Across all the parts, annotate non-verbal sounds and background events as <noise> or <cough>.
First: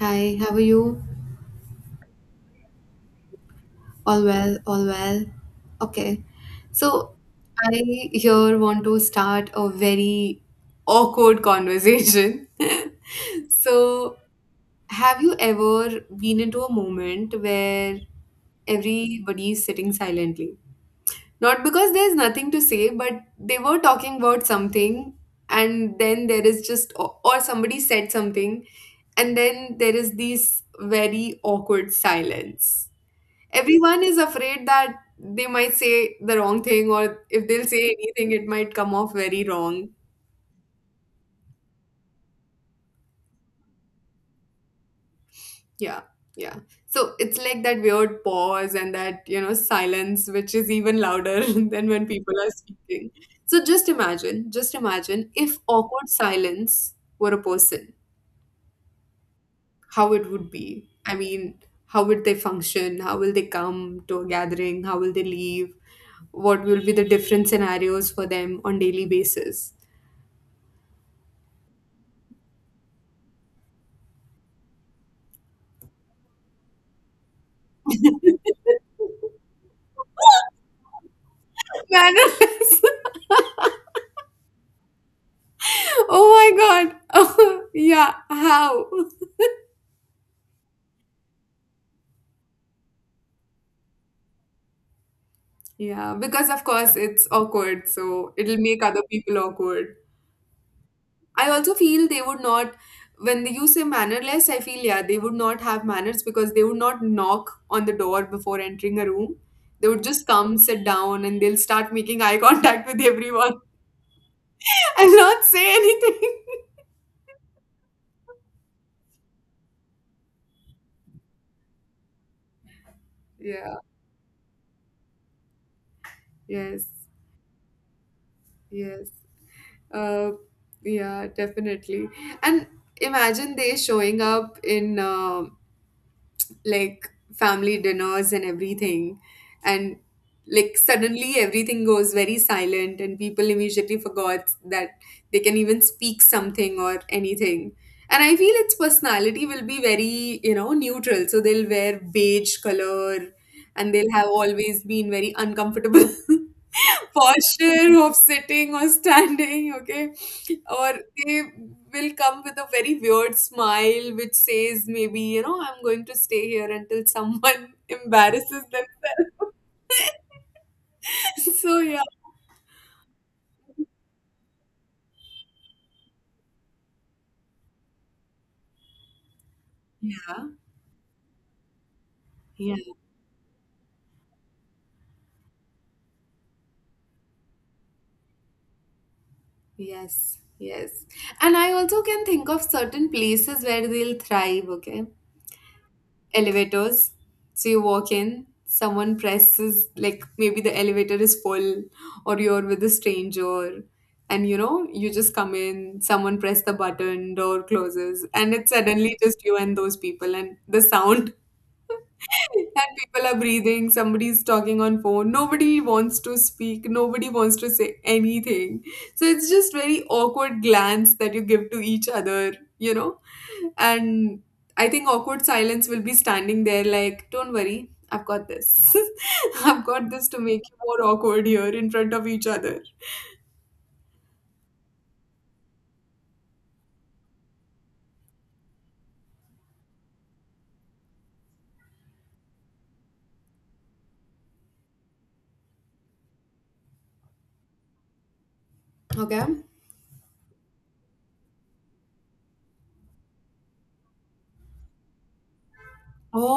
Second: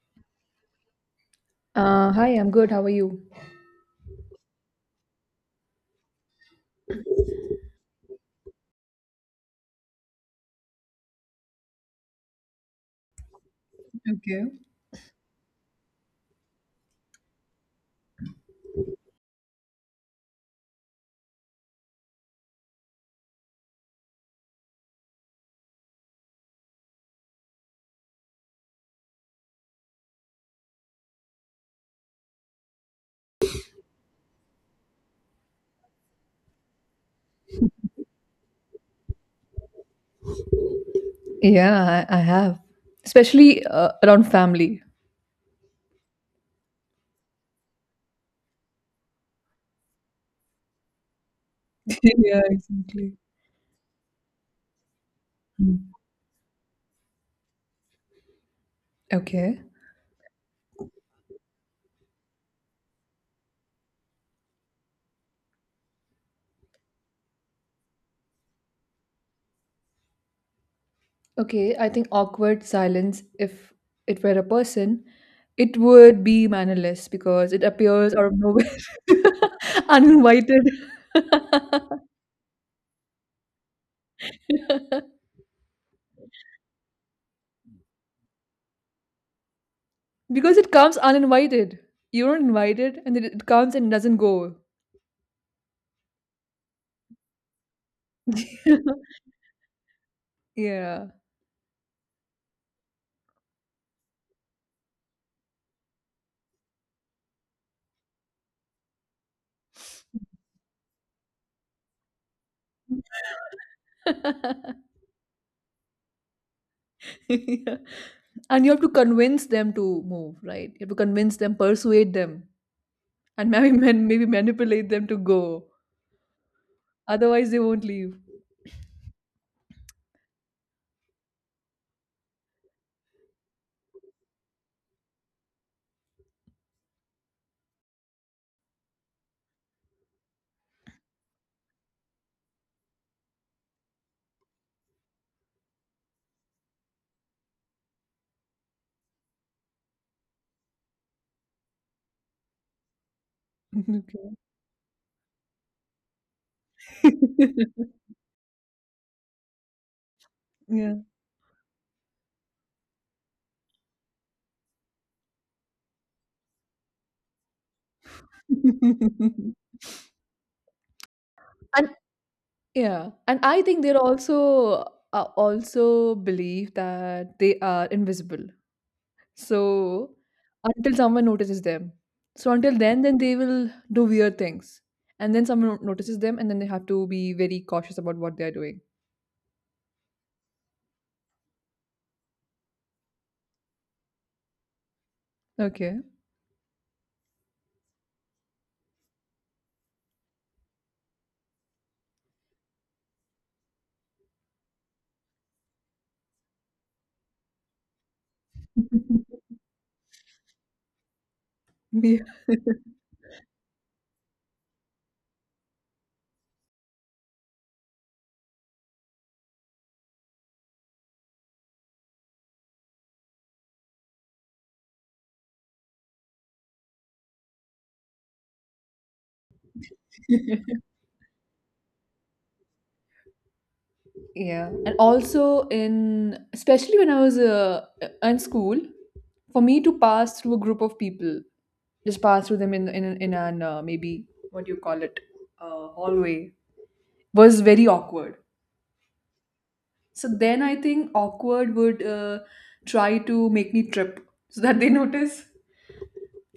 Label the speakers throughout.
Speaker 1: Hi, how are you?
Speaker 2: Hi, I'm good. How are you?
Speaker 1: All well, all well. Okay. So I here want to start a very awkward conversation. <laughs> So,
Speaker 2: Okay. <laughs>
Speaker 1: have you ever been into a moment where everybody is sitting silently? Not because there's nothing to say, but they were talking about something, and then there is just, or somebody said something, and then there is this very awkward silence. Everyone is afraid that they might say the wrong thing, or if they'll say anything, it might come off very wrong.
Speaker 2: Yeah, I have. Especially around family.
Speaker 1: Yeah, yeah, so it's like that weird pause and that silence which is even louder <laughs> than when
Speaker 2: <laughs>
Speaker 1: people
Speaker 2: Yeah,
Speaker 1: are speaking.
Speaker 2: exactly.
Speaker 1: So just imagine if
Speaker 2: Mm.
Speaker 1: awkward silence were a person.
Speaker 2: Okay.
Speaker 1: How it would be, I mean, how would they function? How will they come to a gathering? How will they leave? What will be the different scenarios for them on daily basis?
Speaker 2: Okay, I think awkward silence, if it were a person, it would be mannerless because it appears out of
Speaker 1: Mannerless.
Speaker 2: nowhere, <laughs> uninvited.
Speaker 1: <laughs>
Speaker 2: <laughs>
Speaker 1: Oh my god. <laughs> Oh, yeah, how?
Speaker 2: Because it comes uninvited. You're not invited, and then it comes and doesn't go.
Speaker 1: Yeah, because of course it's awkward, so it'll
Speaker 2: <laughs>
Speaker 1: make other people awkward.
Speaker 2: Yeah.
Speaker 1: I also feel they would not, when you say mannerless, I feel, yeah, they would not have manners because they would not knock on the door before entering a room. They would just come, sit down, and they'll start making eye contact with everyone
Speaker 2: <laughs>
Speaker 1: <laughs> and not say anything. <laughs>
Speaker 2: <laughs> Yeah. And you have to convince them to move, right? You have to convince them, persuade them, and maybe
Speaker 1: Yeah.
Speaker 2: <laughs> maybe manipulate them to go.
Speaker 1: Yes.
Speaker 2: Otherwise, they won't leave.
Speaker 1: Yes. Uh, yeah, definitely. And imagine they showing up in like family dinners and everything, and like suddenly everything goes very silent, and people immediately forgot that they can even speak something or anything. And I feel its personality will be very, neutral. So they'll wear beige color, and
Speaker 2: <laughs>
Speaker 1: they'll have
Speaker 2: Okay.
Speaker 1: always been very uncomfortable. <laughs>
Speaker 2: <laughs>
Speaker 1: Posture of sitting or standing, okay? Or
Speaker 2: Yeah.
Speaker 1: they will come with a very weird smile which says, maybe, I'm going to stay here until someone <laughs> embarrasses them. <laughs>
Speaker 2: <laughs>
Speaker 1: So,
Speaker 2: and
Speaker 1: yeah.
Speaker 2: yeah, and I think they're also also believe that they are invisible. So
Speaker 1: Yeah.
Speaker 2: until someone notices them, so
Speaker 1: Yeah.
Speaker 2: until then they will do weird things, and then someone notices them, and then they have to be very cautious about what they are doing.
Speaker 1: Yes. Yes. And I also can think of certain places where they'll thrive, okay?
Speaker 2: Okay.
Speaker 1: Elevators. So you walk in, someone presses, like maybe the elevator is full, or you're with a stranger, and you just come in, someone press the button, door closes, and it's suddenly just you and those people, and the sound,
Speaker 2: Yeah.
Speaker 1: and people are breathing, somebody's talking on phone, nobody wants to speak, nobody wants to say anything. So it's just very awkward glance that you give to each other, you know? And I think awkward silence will be standing there like, don't worry, I've got this. <laughs> I've got this to make you
Speaker 2: <laughs>
Speaker 1: more awkward here in front of each other.
Speaker 2: Yeah, and also in especially when I was in school, for me to pass through a group of people, just pass through them in an maybe what do you call it, hallway was very awkward.
Speaker 1: Okay?
Speaker 2: So then I think awkward would try to make me trip so that they <laughs> notice.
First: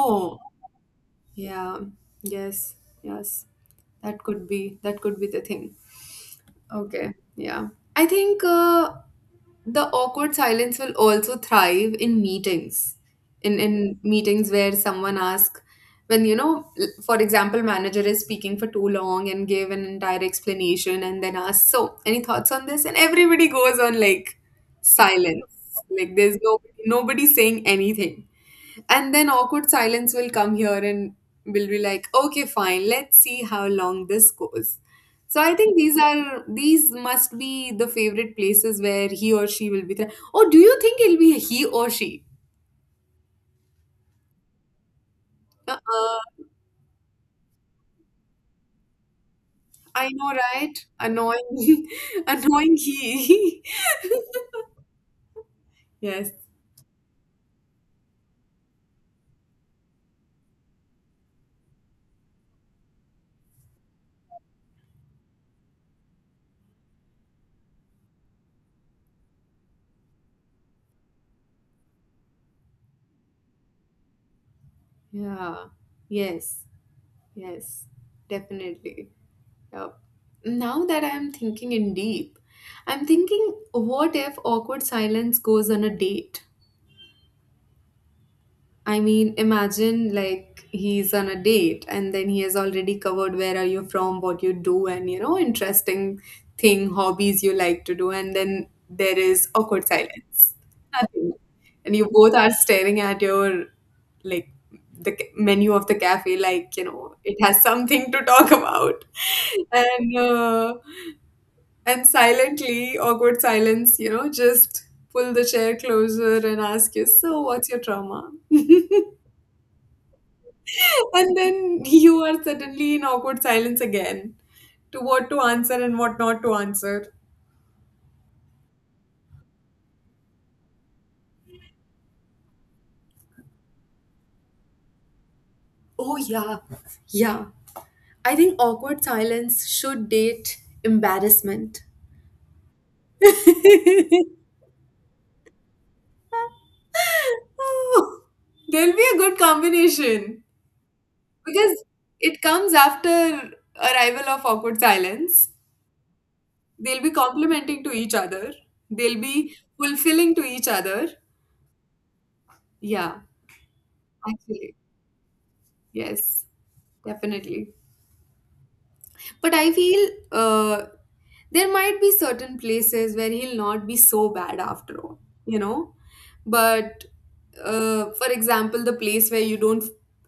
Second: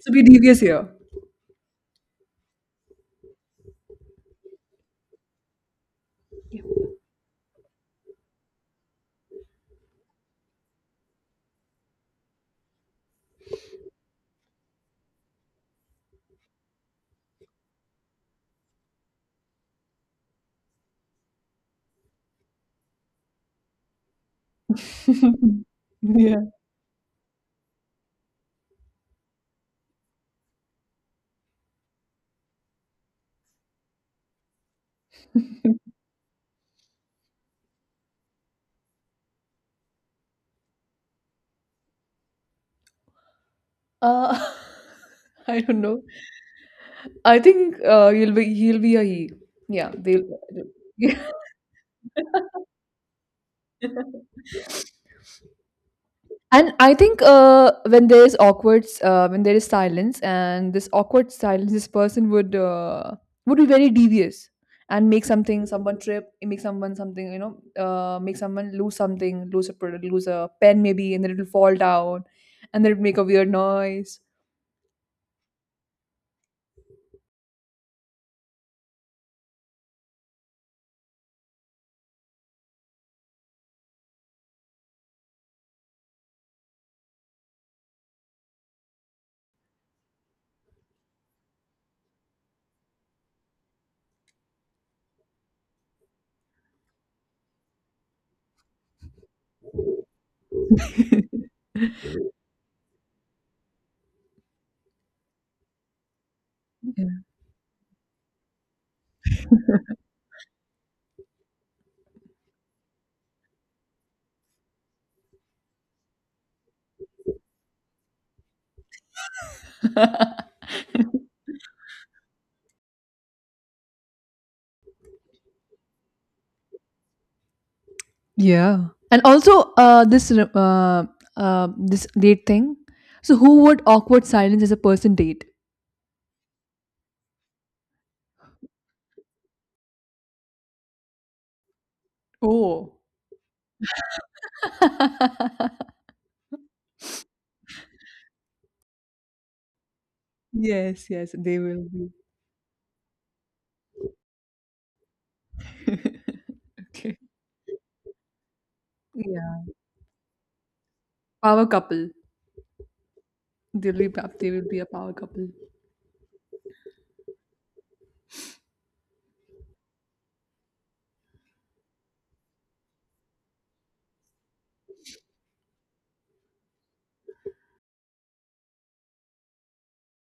Speaker 2: So be devious here.
Speaker 1: yeah. Yes, yes. That could be the thing. Okay, yeah. I think the awkward silence will also thrive in meetings. In meetings where someone asks, when you know, l- for example, manager is speaking for too long and gave an entire explanation and then asks, "So, any thoughts on this?" And everybody goes on like
Speaker 2: Yeah.
Speaker 1: silence. Like there's no nobody saying anything. And then awkward silence will come here and will be like, "Okay, fine. Let's see how long this goes." So I think
Speaker 2: <laughs> Yeah.
Speaker 1: these must be the favorite places where he or she will be. Oh, do you think it'll be he or she?
Speaker 2: Uh, <laughs> I
Speaker 1: Uh,
Speaker 2: don't know.
Speaker 1: uh,
Speaker 2: I think you'll be he'll be a he. Yeah,
Speaker 1: I
Speaker 2: they'll.
Speaker 1: know, right?
Speaker 2: <laughs>
Speaker 1: Annoying, <laughs> annoying he. <laughs> Yes.
Speaker 2: And I think when there is when there is silence, and this awkward silence, this person would be very devious and make something, someone trip, make someone something, you know, make someone lose something, lose a product, lose a pen maybe, and then it'll fall down, and then it'll make a weird noise.
Speaker 1: Yeah. Yes. Yes. Definitely. Yep. Now that I'm thinking in deep, I'm thinking, what if awkward silence goes on a date? I mean, imagine like he's on a date, and then he has already covered where are you from, what you do, and, you know, interesting thing, hobbies you like to do, and then there is awkward silence. Nothing. And you both are staring at your, like, the menu of the cafe, like,
Speaker 2: Yeah.
Speaker 1: it has something to talk about, <laughs> and uh, and silently, awkward silence, just pull the chair closer and ask you, so what's your trauma?
Speaker 2: <laughs>
Speaker 1: And then <laughs> you are suddenly in awkward silence again to what to answer and what not to answer.
Speaker 2: Yeah. And also, this date thing. So, who would awkward silence as a person date?
Speaker 1: Oh, yeah. Yeah. I think awkward silence should date embarrassment.
Speaker 2: Oh,
Speaker 1: <laughs>
Speaker 2: <laughs>
Speaker 1: Oh, there'll be a good combination
Speaker 2: yes, yes, they
Speaker 1: because
Speaker 2: will be.
Speaker 1: it comes after arrival of awkward silence.
Speaker 2: <laughs>
Speaker 1: They'll be
Speaker 2: Okay.
Speaker 1: complimenting to each other. They'll be
Speaker 2: Yeah.
Speaker 1: fulfilling to each other.
Speaker 2: Power couple.
Speaker 1: Yeah,
Speaker 2: They will
Speaker 1: actually,
Speaker 2: be a power couple.
Speaker 1: yes, definitely. But I feel there might be certain places where he'll not be so bad after all, you know? But for example, the place where you don't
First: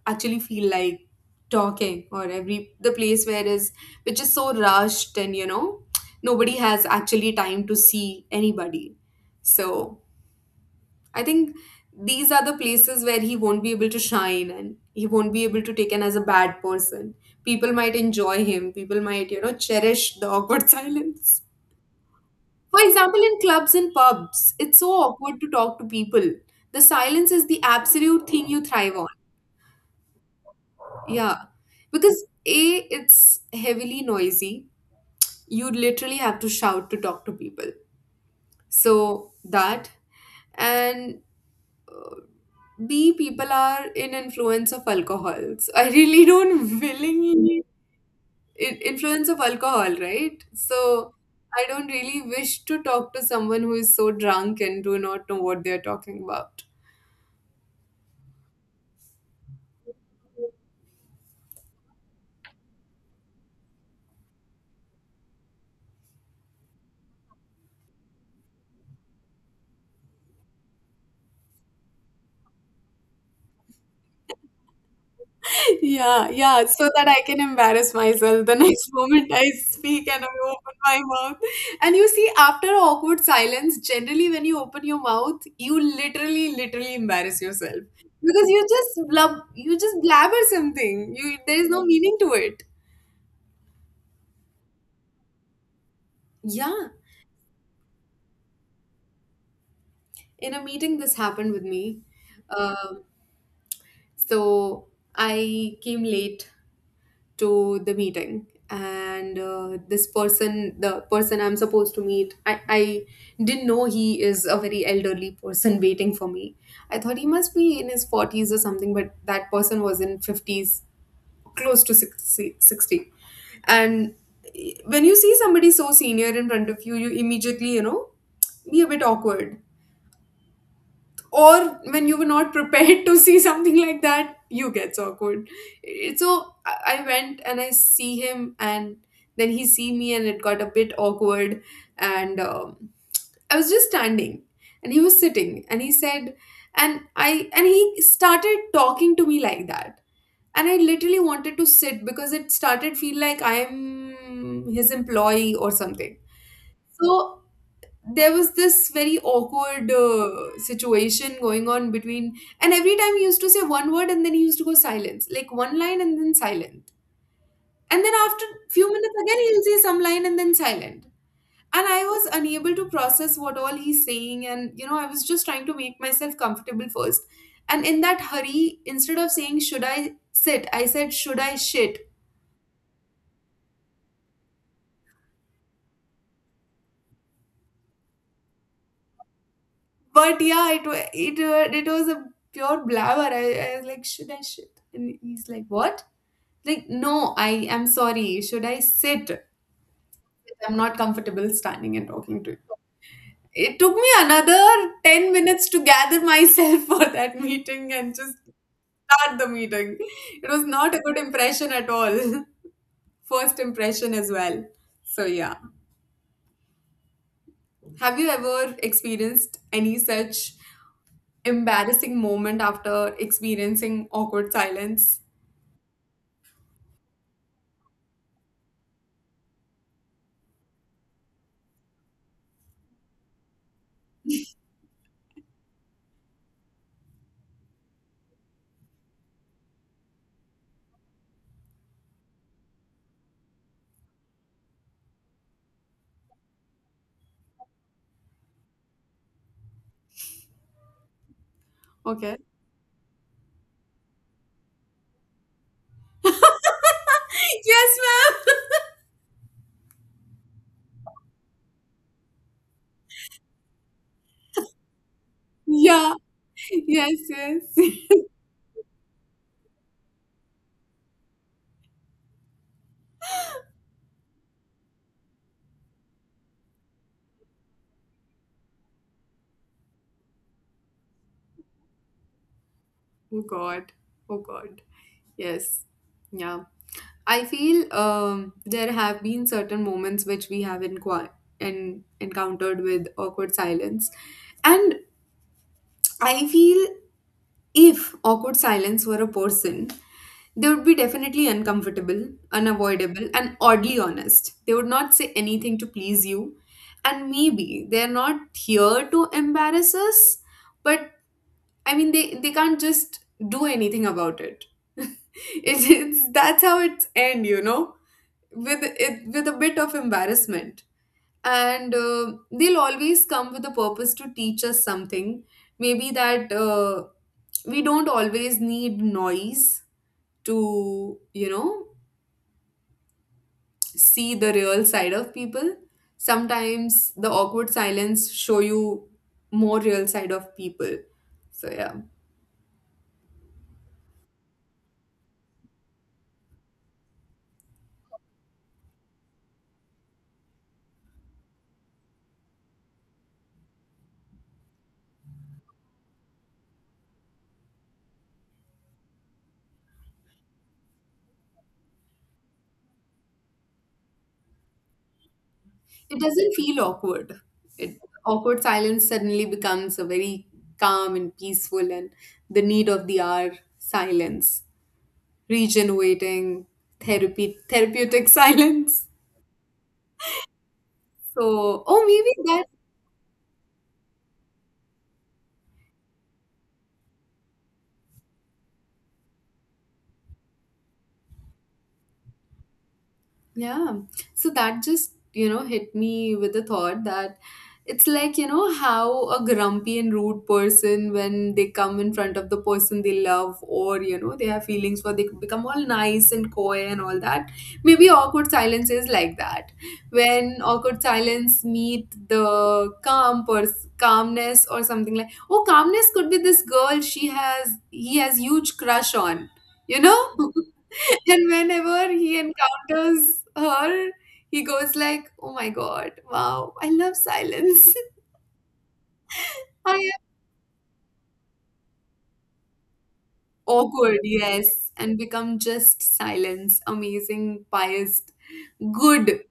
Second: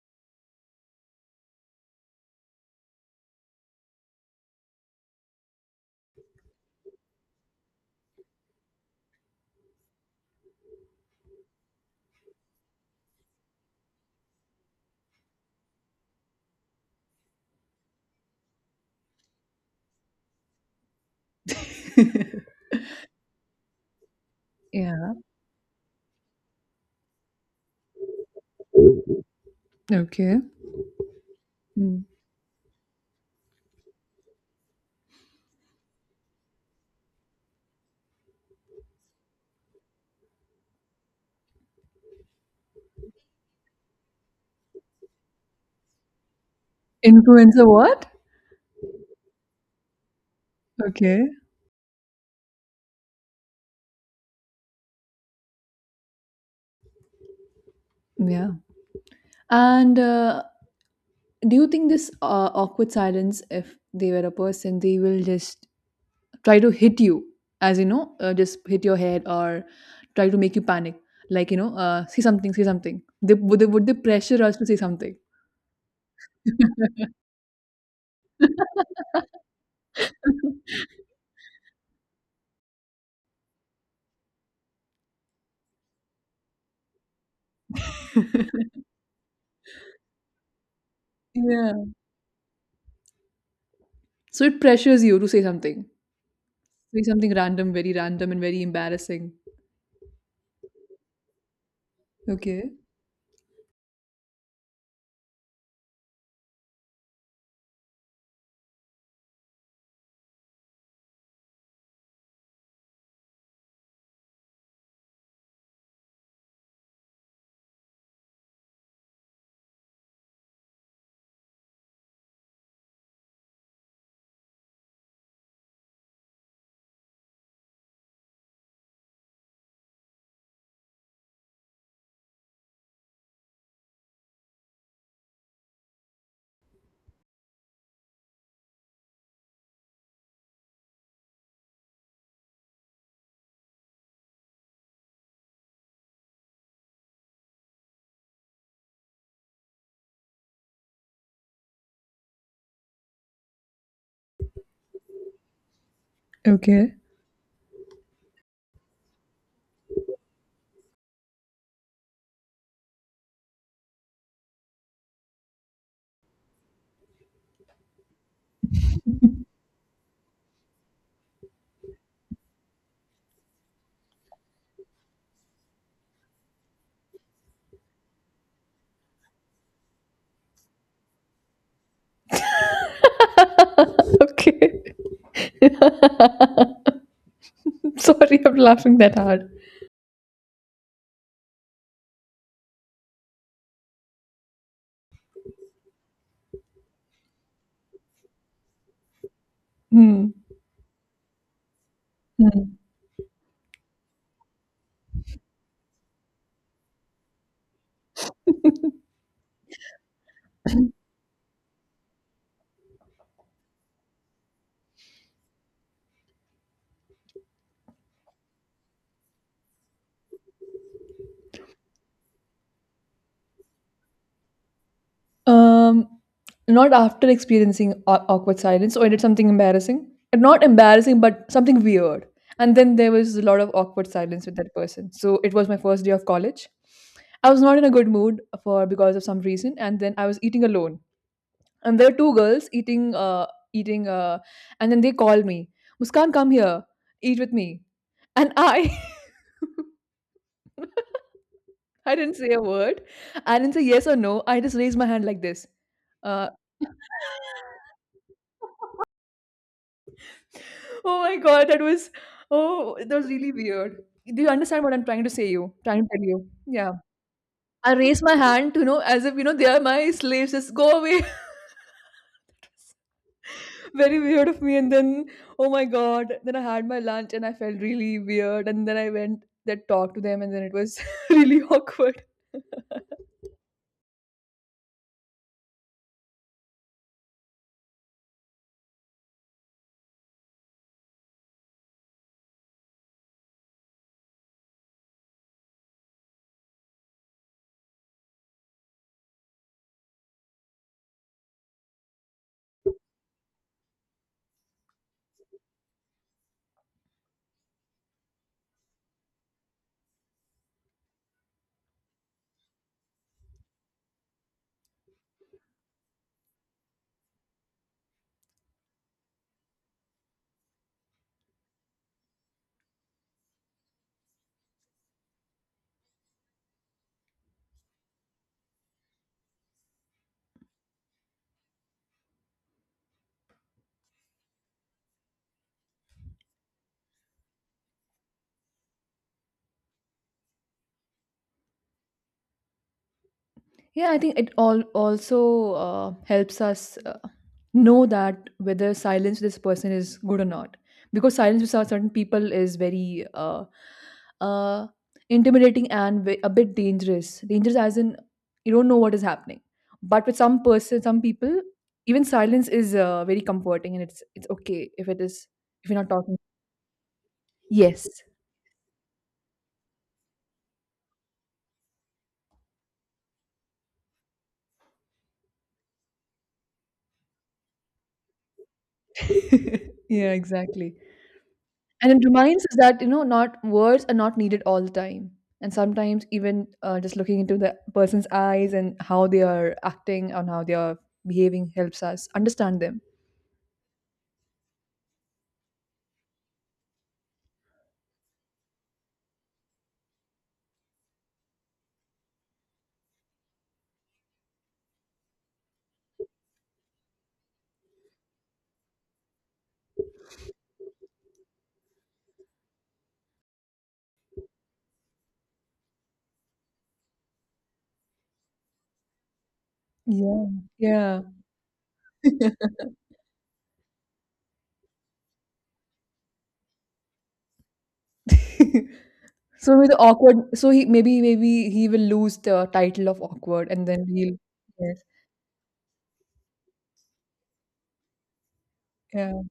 Speaker 1: actually feel like talking, or every the place where is which is so rushed, and nobody has actually time to see anybody. So I think these are the places where he won't be able to shine, and he won't be able to taken as a bad person. People might enjoy him, people might, cherish the awkward <laughs> silence.
Speaker 2: <laughs>
Speaker 1: For example, in clubs and pubs, it's so
Speaker 2: Yeah.
Speaker 1: awkward to talk to people. The silence is the absolute thing you thrive on.
Speaker 2: Okay.
Speaker 1: Yeah.
Speaker 2: Mm.
Speaker 1: Because A, it's heavily noisy. You literally have to shout to talk to people. So that. And B, people are in influence of alcohols. I really don't <laughs> willingly
Speaker 2: Influencer what?
Speaker 1: influence of alcohol, right? So
Speaker 2: Okay.
Speaker 1: I don't really wish to talk to someone who is so drunk and do not know what they're talking about.
Speaker 2: Yeah. And do you think this awkward silence, if they were a person, they will just try to hit you, as you know, just hit your head or try to make you panic, like you know, say something, say something. They would they would they pressure us to say something?
Speaker 1: Yeah, yeah, so that I can embarrass myself the <laughs> next moment I speak and I open my mouth. And you see, after awkward silence, generally when you open your mouth, you literally, literally embarrass yourself because you just blabber something. You there is no
Speaker 2: Yeah.
Speaker 1: meaning to it.
Speaker 2: So it pressures you to
Speaker 1: Yeah,
Speaker 2: say something random, very random and very embarrassing.
Speaker 1: in a meeting, this happened with me.
Speaker 2: Okay.
Speaker 1: Um, so I came late to the meeting, and this person the person I'm supposed to meet, I didn't know he is a very elderly person waiting for me. I thought he must be in his 40s or something, but that person was in 50s, close to 60, sixty. And when you see somebody so senior in front of you immediately be a bit awkward. Or when you were not prepared <laughs> to see something like that, you gets awkward. So I went and I see him, and then he see me, and it got a bit awkward. And I was just standing, and he was sitting, and he said, and he started talking to me like that. And I literally wanted to sit because it started feel like I'm his employee or something.
Speaker 2: Okay.
Speaker 1: So there was this very awkward situation going on between. And every time he used to say one word, and then he used to go silence like one line and then silent, and then after few minutes again he'll say some line and then silent. And I was unable to process what all he's saying, and I was just trying to make myself comfortable first. And in that hurry, instead of saying should I sit, I said should I shit.
Speaker 2: <laughs> Okay. <laughs> I'm sorry, I'm laughing that hard.
Speaker 1: But yeah, it was a pure blabber. I was like should I shit, and he's like what. Like, no, I am sorry. Should I sit?
Speaker 2: Hmm.
Speaker 1: I'm not comfortable standing and talking to you.
Speaker 2: Hmm.
Speaker 1: It took me another 10 minutes to gather myself <laughs> for that meeting and just start the meeting. It was not a good impression at all. <laughs> First impression as well. So, yeah. Have you ever experienced any such embarrassing moment after experiencing awkward silence?
Speaker 2: Um, not after experiencing awkward silence, or I did something embarrassing. Not embarrassing, but something weird. And then there was a lot of awkward silence with that person. So it was my first day of college. I was not in a good mood for because of some reason, and then I was eating alone. And there were two girls eating, and then they called me, Muskan, come here, eat with me. And I <laughs> I didn't
Speaker 1: Okay. <laughs>
Speaker 2: say a word. I didn't say yes or no. I just raised my hand like this. Uh,
Speaker 1: Yes, ma'am.
Speaker 2: oh my god, that was oh, that was really weird. Do you understand what I'm trying to say?
Speaker 1: <laughs>
Speaker 2: You trying to
Speaker 1: Yeah.
Speaker 2: tell you? Yeah.
Speaker 1: Yes,
Speaker 2: I
Speaker 1: yes.
Speaker 2: raised my hand to you know as if you know they are my slaves. Just go away. <laughs> Very weird of me. And then oh my god, then I had my lunch and I felt really weird. And then I went that talk to them and then it was <laughs> really awkward.
Speaker 1: Oh God. Oh God. Yes. Yeah. I feel there have been certain moments which we have encountered with awkward silence. And I feel if awkward silence were a person, they would be definitely uncomfortable, unavoidable, and oddly honest. They would not say anything to please you. And maybe they're not here to embarrass us, but I mean, they can't just do anything about it. <laughs> It's that's how it's end, with it with a bit of embarrassment, and they'll always come with a purpose to teach us something. Maybe that we don't always need noise to see the real side of people. Sometimes the awkward silence show you more real side of people. So yeah.
Speaker 2: Yeah, I think it all also helps us know that whether silence with this person is good or not, because silence with certain people is very uh, intimidating and a bit dangerous. Dangerous as in you don't know what is happening, but with some person, some people, even silence is very comforting, and it's okay if it is if you're not
Speaker 1: It
Speaker 2: talking.
Speaker 1: doesn't feel awkward. It
Speaker 2: Yes.
Speaker 1: awkward silence suddenly becomes a very calm and peaceful and the need of the hour silence, regenerating, therapy therapeutic <laughs> silence.
Speaker 2: <laughs> Yeah. Exactly.
Speaker 1: So, oh,
Speaker 2: And it
Speaker 1: maybe
Speaker 2: reminds
Speaker 1: that.
Speaker 2: us that, you know, not words are not needed all the time. And sometimes even just looking into the person's eyes and how they are acting and how they are behaving helps us understand them.
Speaker 1: Yeah. So that just, hit me with the thought that it's like, how a grumpy and rude person, when they come in front of the person they love, or, they have feelings for, they become all nice and coy and all that. Maybe awkward silence is like that. When awkward silence meet the calm calmness or something like, oh, calmness could be this girl he has huge crush on, you know?
Speaker 2: Yeah. Yeah.
Speaker 1: And whenever he
Speaker 2: <laughs>
Speaker 1: encounters her, he goes like, "Oh my God, wow, I love silence.
Speaker 2: So
Speaker 1: <laughs>
Speaker 2: maybe
Speaker 1: I
Speaker 2: the
Speaker 1: am
Speaker 2: awkward. So he maybe he will lose the title of awkward, and then
Speaker 1: awkward,
Speaker 2: he'll
Speaker 1: yes,
Speaker 2: yes
Speaker 1: and become just silence, amazing, biased,
Speaker 2: yeah
Speaker 1: good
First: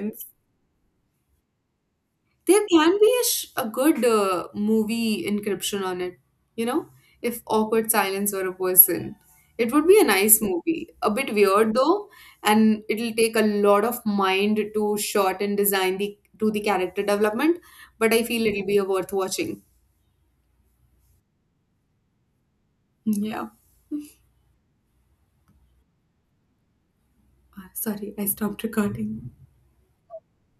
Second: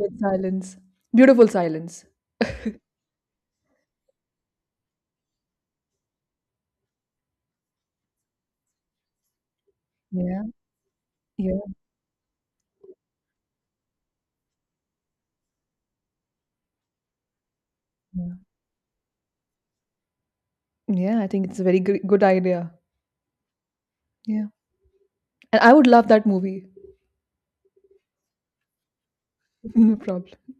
Speaker 2: good silence, beautiful silence.
Speaker 1: There can be a good movie encryption on it, you know, if awkward silence were a person. It would be a nice
Speaker 2: Yeah,
Speaker 1: movie. A bit
Speaker 2: yeah,
Speaker 1: weird though, and it'll take a lot of mind to shot and design the to the character development, but I
Speaker 2: yeah.
Speaker 1: feel it'll be a worth watching.
Speaker 2: Yeah, I think it's a very good, good idea.
Speaker 1: Yeah.
Speaker 2: Yeah, and I would love that movie.
Speaker 1: Sorry, I stopped recording.
Speaker 2: <laughs> No problem.